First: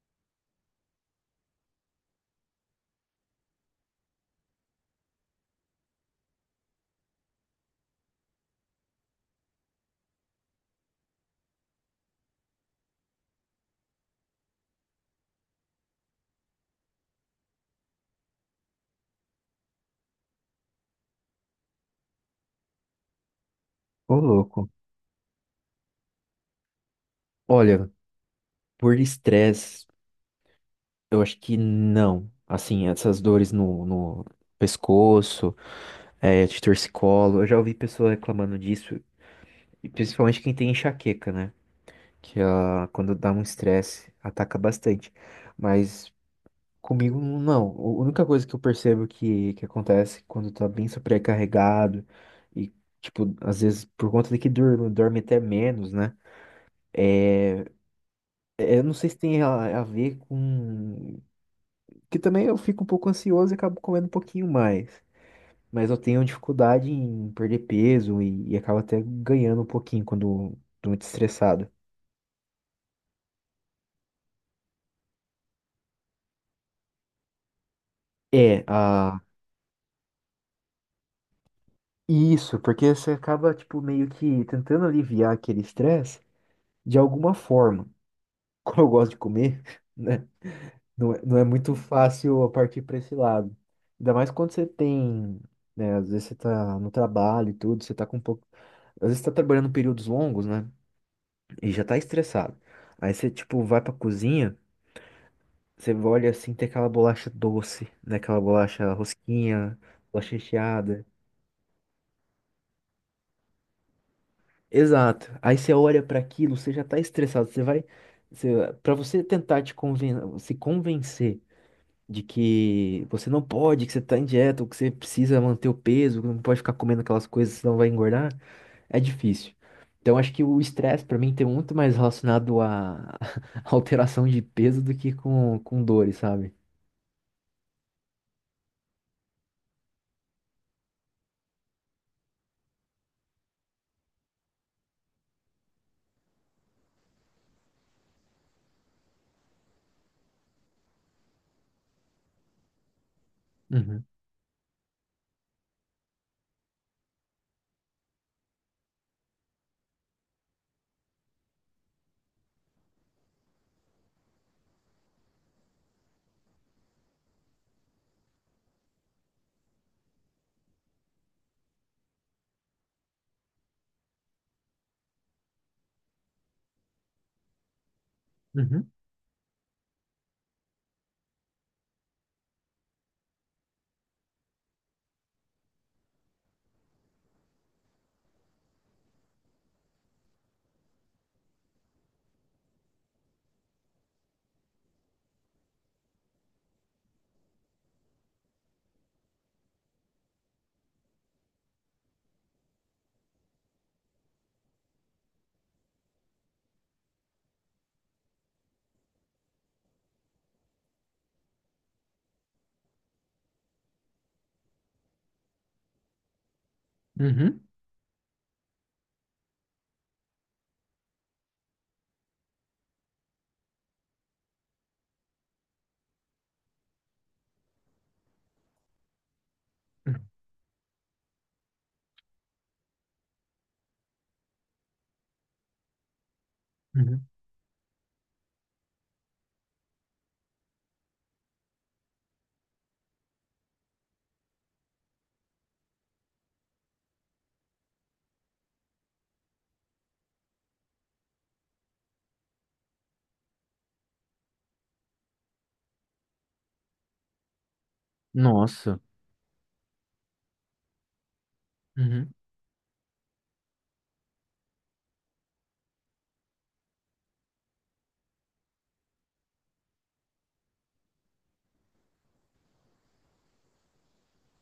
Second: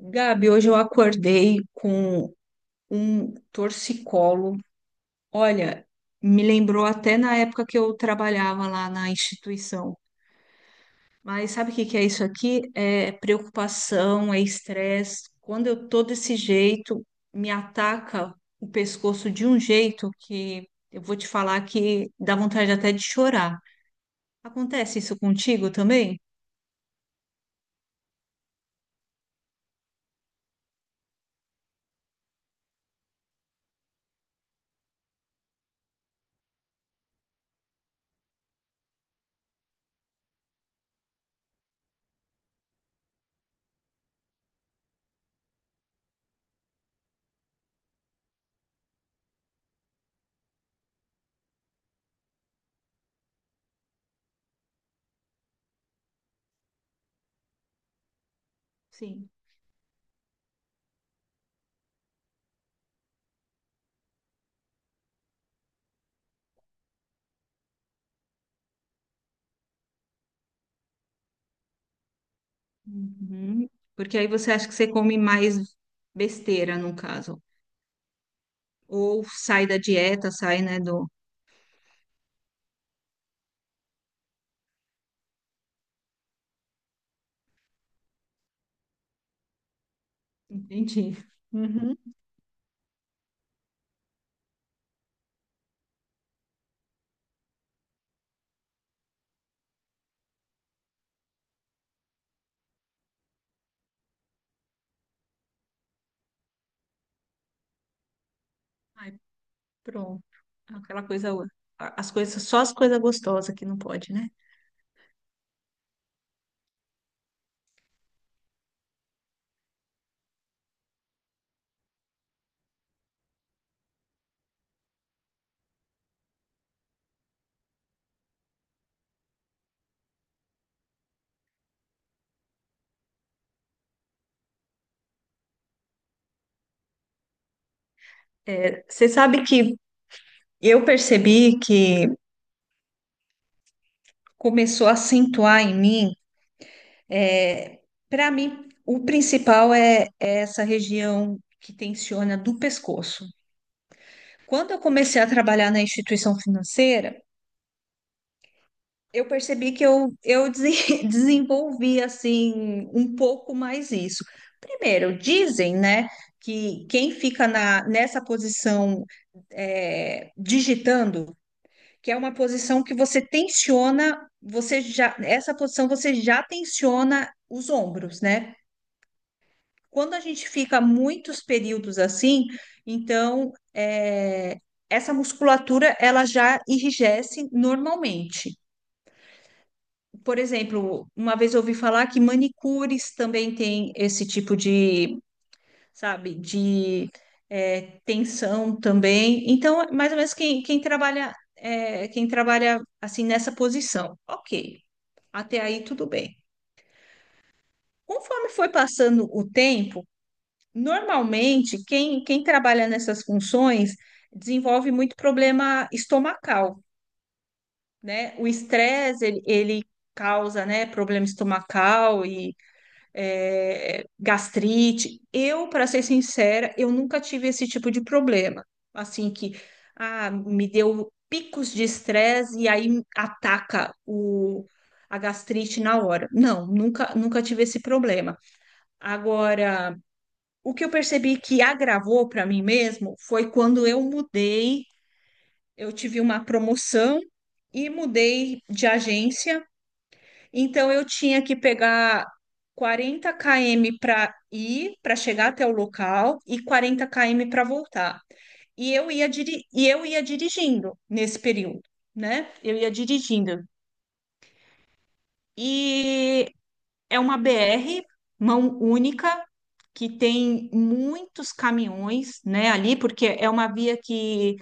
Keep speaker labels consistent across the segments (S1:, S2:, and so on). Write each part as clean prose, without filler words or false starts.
S1: Gabi, hoje eu acordei com um torcicolo. Olha, me lembrou até na época que eu trabalhava lá na instituição. Mas sabe o que é isso aqui? É preocupação, é estresse. Quando eu tô desse jeito, me ataca o pescoço de um jeito que eu vou te falar que dá vontade até de chorar.
S2: Ô, louco.
S1: Acontece isso contigo também?
S2: Olha, por estresse, eu acho que não. Assim, essas dores no pescoço, de torcicolo, eu já ouvi pessoas reclamando disso, e principalmente quem tem enxaqueca, né? Que quando dá um estresse, ataca bastante. Mas comigo, não. A única coisa que eu percebo que acontece quando tá bem sobrecarregado, e, tipo, às vezes por conta de que dorme até menos, né? É, eu não sei se
S1: Sim.
S2: tem a ver com Que também eu fico um pouco ansioso e acabo comendo um pouquinho mais. Mas eu tenho dificuldade em perder peso e acabo até ganhando um pouquinho quando tô muito estressado.
S1: Uhum. Porque aí você acha que você come mais besteira, no caso.
S2: É,
S1: Ou
S2: ah,
S1: sai da dieta, sai, né,
S2: isso, porque você acaba, tipo, meio que tentando aliviar aquele estresse de alguma forma. Como eu gosto de comer, né? Não
S1: Entendi.
S2: é, não é muito
S1: Uhum.
S2: fácil eu partir para esse lado. Ainda mais quando você tem, né? Às vezes você tá no trabalho e tudo, você tá com um pouco. Às vezes você tá trabalhando períodos longos, né? e já tá estressado. Aí você, tipo, vai pra cozinha, você olha assim, tem aquela bolacha doce, né? Aquela bolacha
S1: Ai,
S2: rosquinha,
S1: pronto.
S2: bolacha
S1: Aquela
S2: recheada.
S1: coisa, as coisas, só as coisas gostosas que não pode, né?
S2: Exato. Aí você olha pra aquilo, você já tá estressado. Você vai. Você, pra você tentar te conven se convencer de que você não pode, que você tá em dieta, ou que você precisa manter o peso, que não pode ficar comendo aquelas coisas, senão vai engordar, é difícil. Então, acho que o estresse, pra mim, tem muito mais relacionado à alteração de peso do que com dores, sabe?
S1: É. Você sabe que eu percebi que começou a acentuar em mim, é, para mim, o principal é essa região que tensiona do pescoço.
S2: Uhum,
S1: Quando eu comecei a trabalhar na instituição financeira, eu percebi que eu desen- desenvolvi assim um pouco mais isso. Primeiro, dizem, né, que quem fica nessa posição digitando, que é uma posição que você tensiona, você já, essa posição você já tensiona os ombros, né?
S2: uhum,
S1: Quando a gente fica muitos períodos assim, então é, essa musculatura ela já enrijece normalmente. Por exemplo, uma vez eu ouvi falar que manicures também tem esse tipo de, sabe, de tensão também. Então, é mais ou menos quem trabalha, quem trabalha assim nessa posição, ok. Até aí tudo bem. Conforme foi passando o tempo, normalmente quem trabalha nessas funções desenvolve muito problema estomacal,
S2: uhum,
S1: né? O estresse, ele causa, né, problema estomacal gastrite. Eu, para ser sincera, eu nunca tive esse tipo de problema. Assim que
S2: uhum,
S1: me deu picos de estresse e aí ataca a gastrite na hora. Não, nunca,
S2: uhum.
S1: nunca tive esse problema. Agora, o que eu percebi que agravou para mim mesmo foi quando eu mudei, eu tive uma promoção e mudei de agência. Então eu tinha que pegar 40 km para ir, para chegar até o local e 40 km para voltar.
S2: Nossa.
S1: E eu ia dirigindo nesse período,
S2: Uhum.
S1: né? Eu ia dirigindo. E é uma BR mão única que tem muitos caminhões, né, ali, porque é uma via que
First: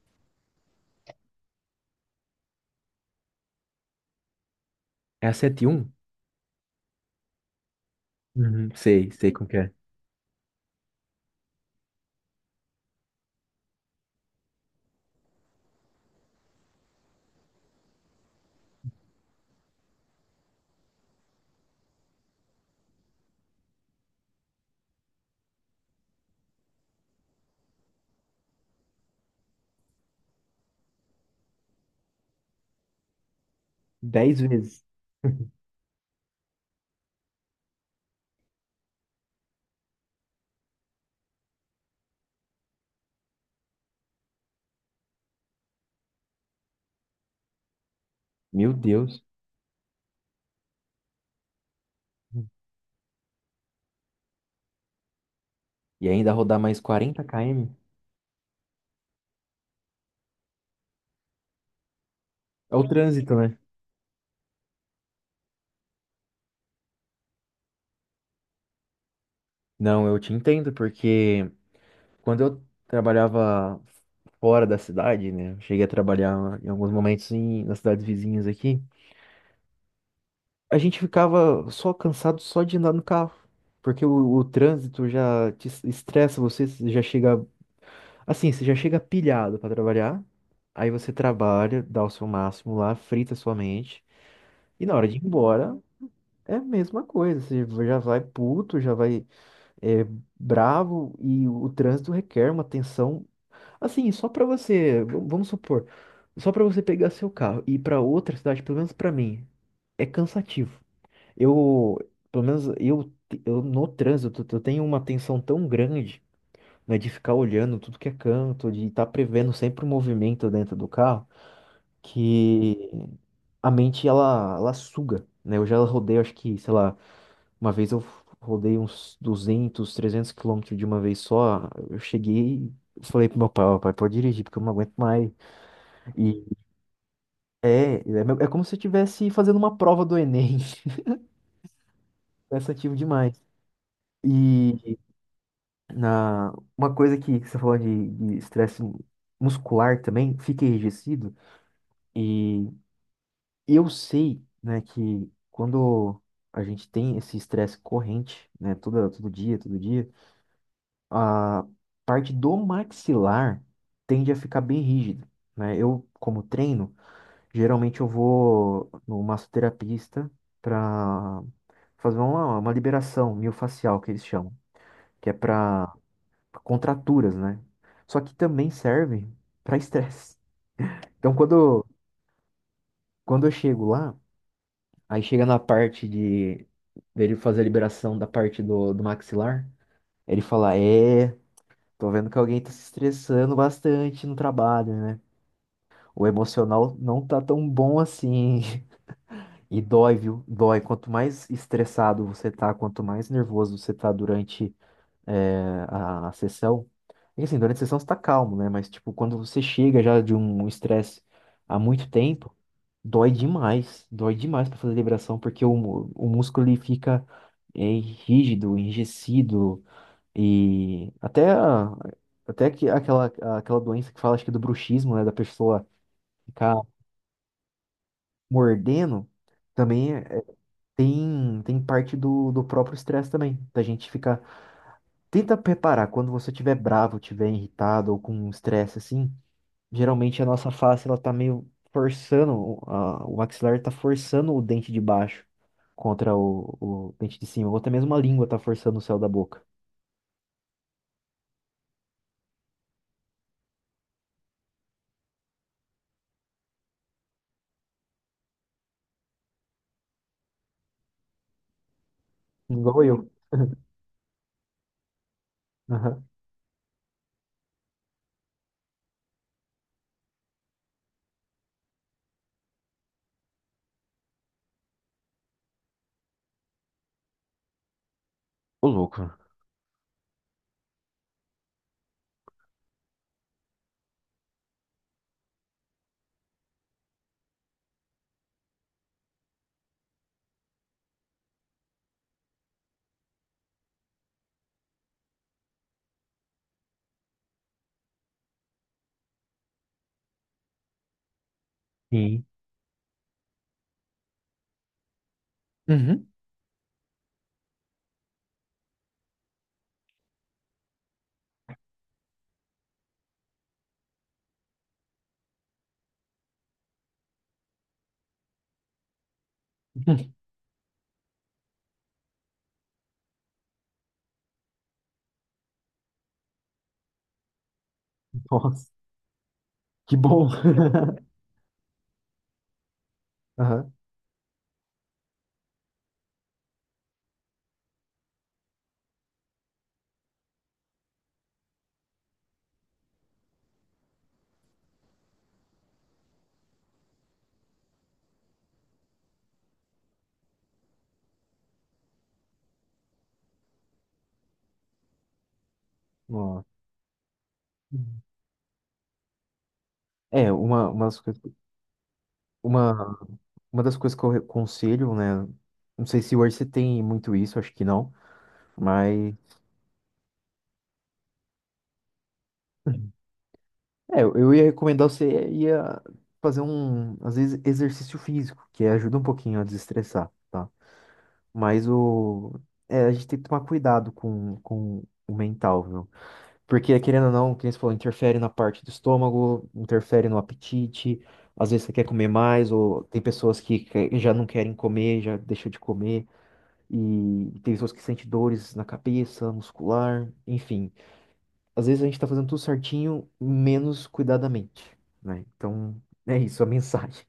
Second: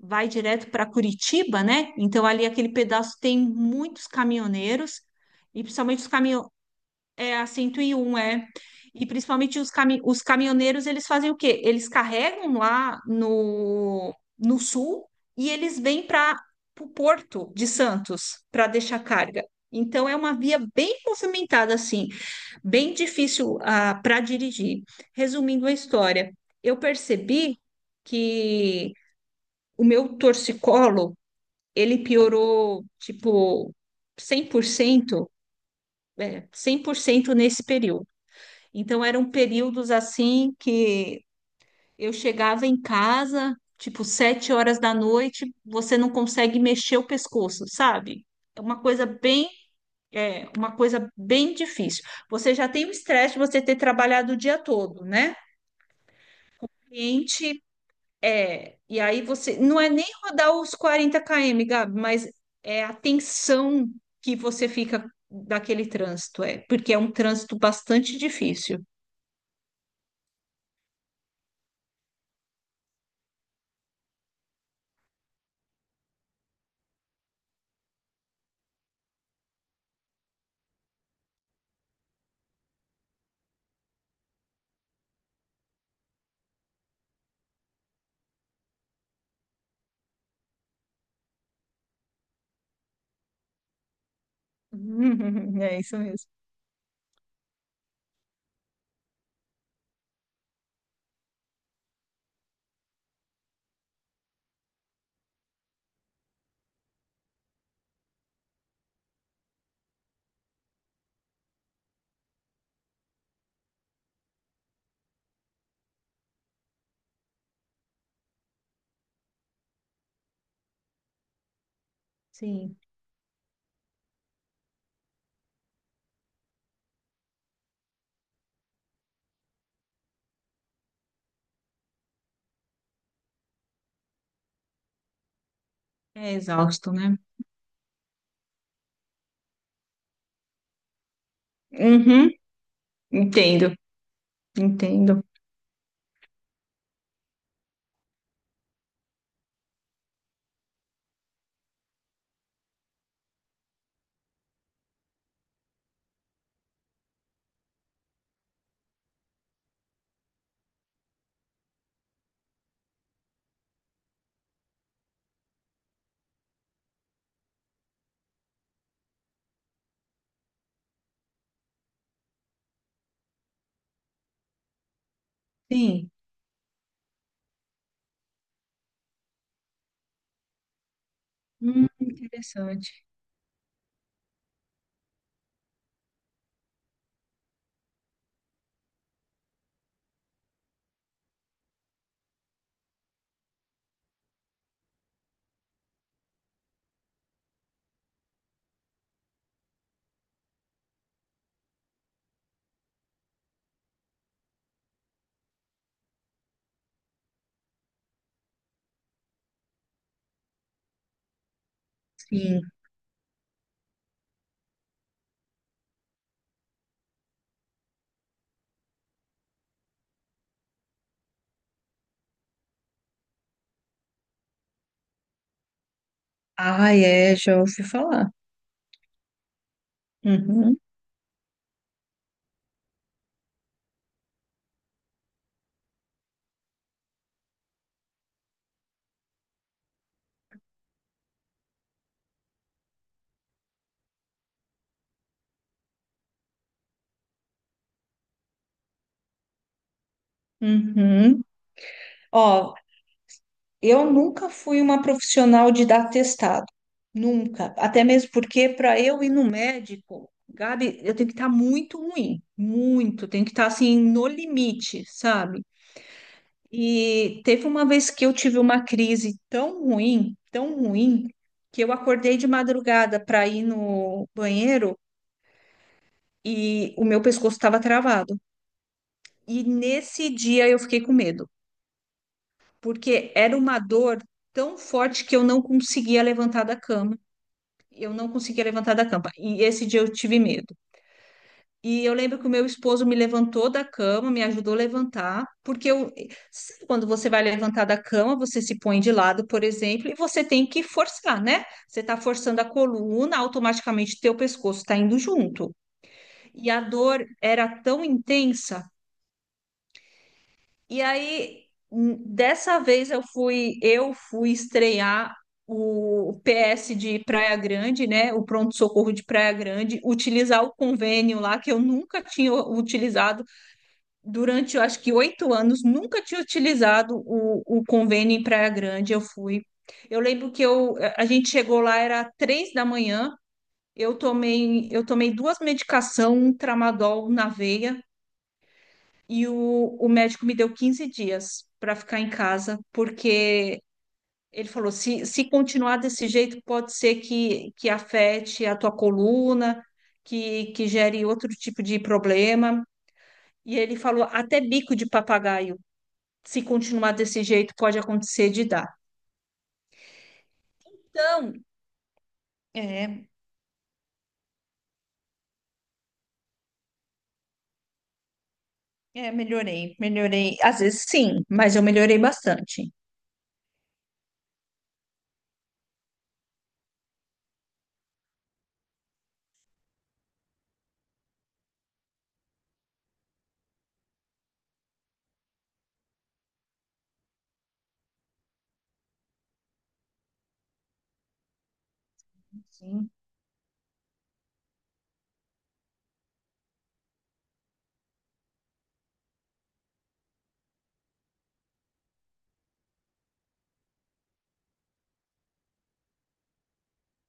S1: vai direto para Curitiba, né? Então ali aquele pedaço tem muitos caminhoneiros.
S2: É a
S1: E
S2: 7-1?
S1: principalmente os caminhões é a 101 é.
S2: Uhum.
S1: E
S2: Sei, sei como que
S1: principalmente
S2: é.
S1: os caminhoneiros, eles fazem o quê? Eles carregam lá no sul e eles vêm para o porto de Santos para deixar carga. Então é uma via bem movimentada, assim, bem difícil para dirigir. Resumindo a história, eu percebi que o meu torcicolo, ele piorou, tipo,
S2: 10 vezes.
S1: 100%, é, 100% nesse período. Então eram períodos assim que eu chegava em casa, tipo 7 horas da noite, você não consegue mexer o pescoço, sabe? É
S2: Meu
S1: uma coisa
S2: Deus.
S1: bem, é uma coisa bem difícil. Você já tem o estresse de você ter trabalhado o dia todo, né?
S2: E ainda rodar mais 40
S1: Cliente
S2: km?
S1: é, e aí você não é nem rodar os 40 km, Gabi, mas
S2: É
S1: é
S2: o
S1: a
S2: trânsito, né?
S1: tensão que você fica daquele trânsito, é, porque é um trânsito bastante difícil.
S2: Não, eu te entendo, porque quando eu trabalhava fora da cidade, né? eu cheguei a trabalhar em alguns momentos em, nas cidades vizinhas aqui. A gente ficava só cansado só de andar no carro, porque o trânsito já te estressa você, você já chega assim, você já chega pilhado pra trabalhar, aí você trabalha, dá o seu máximo lá, frita sua mente, e na hora de ir embora
S1: É isso mesmo.
S2: é a mesma coisa, você já vai puto, já vai é, bravo, e o, trânsito requer uma atenção, assim, só pra você, vamos supor, só pra você pegar seu carro e ir pra outra cidade, pelo menos pra mim, é cansativo. Eu, pelo menos eu no trânsito, eu tenho uma tensão tão grande, né, de ficar olhando tudo que é canto, de estar prevendo sempre o movimento dentro do carro,
S1: Sim.
S2: que a mente ela suga, né? Eu já rodei, acho que, sei lá, uma vez eu rodei uns 200, 300 quilômetros de uma vez só. Eu cheguei, falei pro meu pai, ó, pai, pode dirigir, porque eu não aguento mais.
S1: É
S2: E
S1: exausto, né?
S2: é, é, é como se eu estivesse fazendo uma prova do Enem,
S1: Uhum,
S2: cansativo demais.
S1: entendo,
S2: E
S1: entendo.
S2: na, uma coisa que você falou de estresse muscular também, fica enrijecido. E eu sei, né, que quando a gente tem esse estresse corrente, né, todo, todo dia, a parte do maxilar tende a ficar bem rígida, né? Eu, como treino, geralmente eu vou no massoterapista para fazer uma liberação miofascial, que eles chamam, que é para
S1: Sim.
S2: contraturas, né? Só que também serve para estresse. Então, quando,
S1: Interessante.
S2: quando eu chego lá, aí chega na parte de dele fazer a liberação da parte do, do maxilar, ele fala: é, tô vendo que alguém tá se estressando bastante no trabalho, né? O emocional não tá tão bom assim. E dói, viu? Dói. Quanto mais estressado você tá, quanto mais nervoso você tá durante é, a sessão. E assim, durante a sessão você tá calmo, né? Mas, tipo, quando você chega já de um estresse há muito tempo,
S1: Sim.
S2: dói demais. Dói demais pra fazer liberação, porque o, o músculo ele fica é, rígido, enrijecido. E até, até que aquela, aquela doença que fala, acho que é do bruxismo, né? Da pessoa ficar
S1: Ah, é, já ouvi falar.
S2: mordendo, também é-
S1: Uhum,
S2: tem parte do próprio estresse também. Da gente ficar tenta preparar quando você estiver bravo, estiver irritado ou com um estresse assim. Geralmente a nossa face ela tá meio forçando, o maxilar tá forçando o dente de baixo contra o dente de cima. Ou até mesmo a língua tá forçando o céu da boca.
S1: uhum. Ó, eu nunca fui uma profissional de dar testado. Nunca. Até mesmo porque para eu ir no médico, Gabi, eu tenho que estar muito ruim.
S2: Igual
S1: Muito.
S2: eu.
S1: Tenho que estar assim, no limite, sabe?
S2: Aham.
S1: E teve uma vez que eu tive uma crise tão ruim, que eu acordei de madrugada para ir no banheiro e o meu pescoço estava travado.
S2: Ô, louco.
S1: E nesse dia eu fiquei com medo, porque era uma dor tão forte que eu não conseguia levantar da cama. Eu não conseguia levantar da cama. E esse dia eu tive medo. E eu lembro que o meu esposo me levantou da cama, me ajudou a levantar, porque eu, sabe quando você vai levantar da cama, você se põe de lado, por exemplo, e você tem que forçar, né? Você está
S2: Sim.
S1: forçando a coluna, automaticamente teu pescoço está indo junto.
S2: Uhum.
S1: E a dor era tão intensa. E aí, dessa vez eu fui estrear o PS de Praia Grande, né? O pronto-socorro de Praia Grande, utilizar o convênio lá que eu nunca tinha utilizado durante, eu acho que 8 anos, nunca tinha utilizado o convênio em Praia
S2: Nossa,
S1: Grande. Eu fui.
S2: que
S1: Eu
S2: bom.
S1: lembro que eu, a gente chegou lá, era 3 da manhã.
S2: Aham.
S1: Eu tomei duas medicações, um tramadol na veia, e o médico me deu 15 dias para ficar em casa, porque ele falou: se continuar desse jeito, pode ser que afete a tua coluna, que gere outro tipo de problema. E ele falou até bico de papagaio. Se
S2: Nossa.
S1: continuar desse jeito, pode acontecer de dar.
S2: É,
S1: Então,
S2: uma,
S1: É,
S2: uma das coisas que eu aconselho, né? Não sei se hoje você tem muito isso, acho que não, mas
S1: melhorei, melhorei. Às vezes sim, mas eu melhorei bastante.
S2: é, eu ia recomendar você ia fazer um, às vezes, exercício físico, que ajuda um pouquinho a desestressar, tá? Mas o, é, a gente tem que tomar cuidado com, o mental, viu? Porque, querendo ou não, como você falou, interfere na parte do estômago, interfere no apetite, às vezes você quer comer mais, ou
S1: Sim,
S2: tem pessoas que já não querem comer, já deixam de comer, e tem pessoas que sentem dores na cabeça, muscular, enfim, às vezes a gente tá fazendo tudo certinho, menos cuidadamente, né? Então, é isso a mensagem.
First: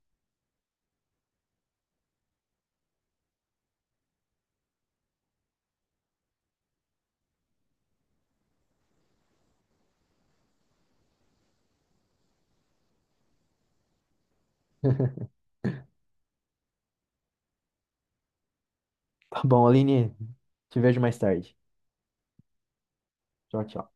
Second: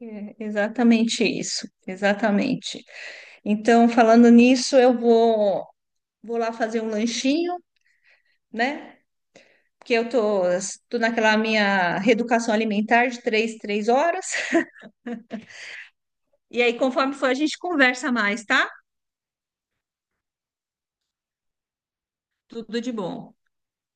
S1: é exatamente isso, exatamente. Então, falando nisso, vou lá fazer um lanchinho, né? Porque eu tô naquela minha reeducação alimentar de três horas. E aí, conforme for, a gente conversa mais, tá?
S2: Tá bom, Aline, te vejo mais tarde.
S1: Tudo de bom.
S2: Tchau, tchau.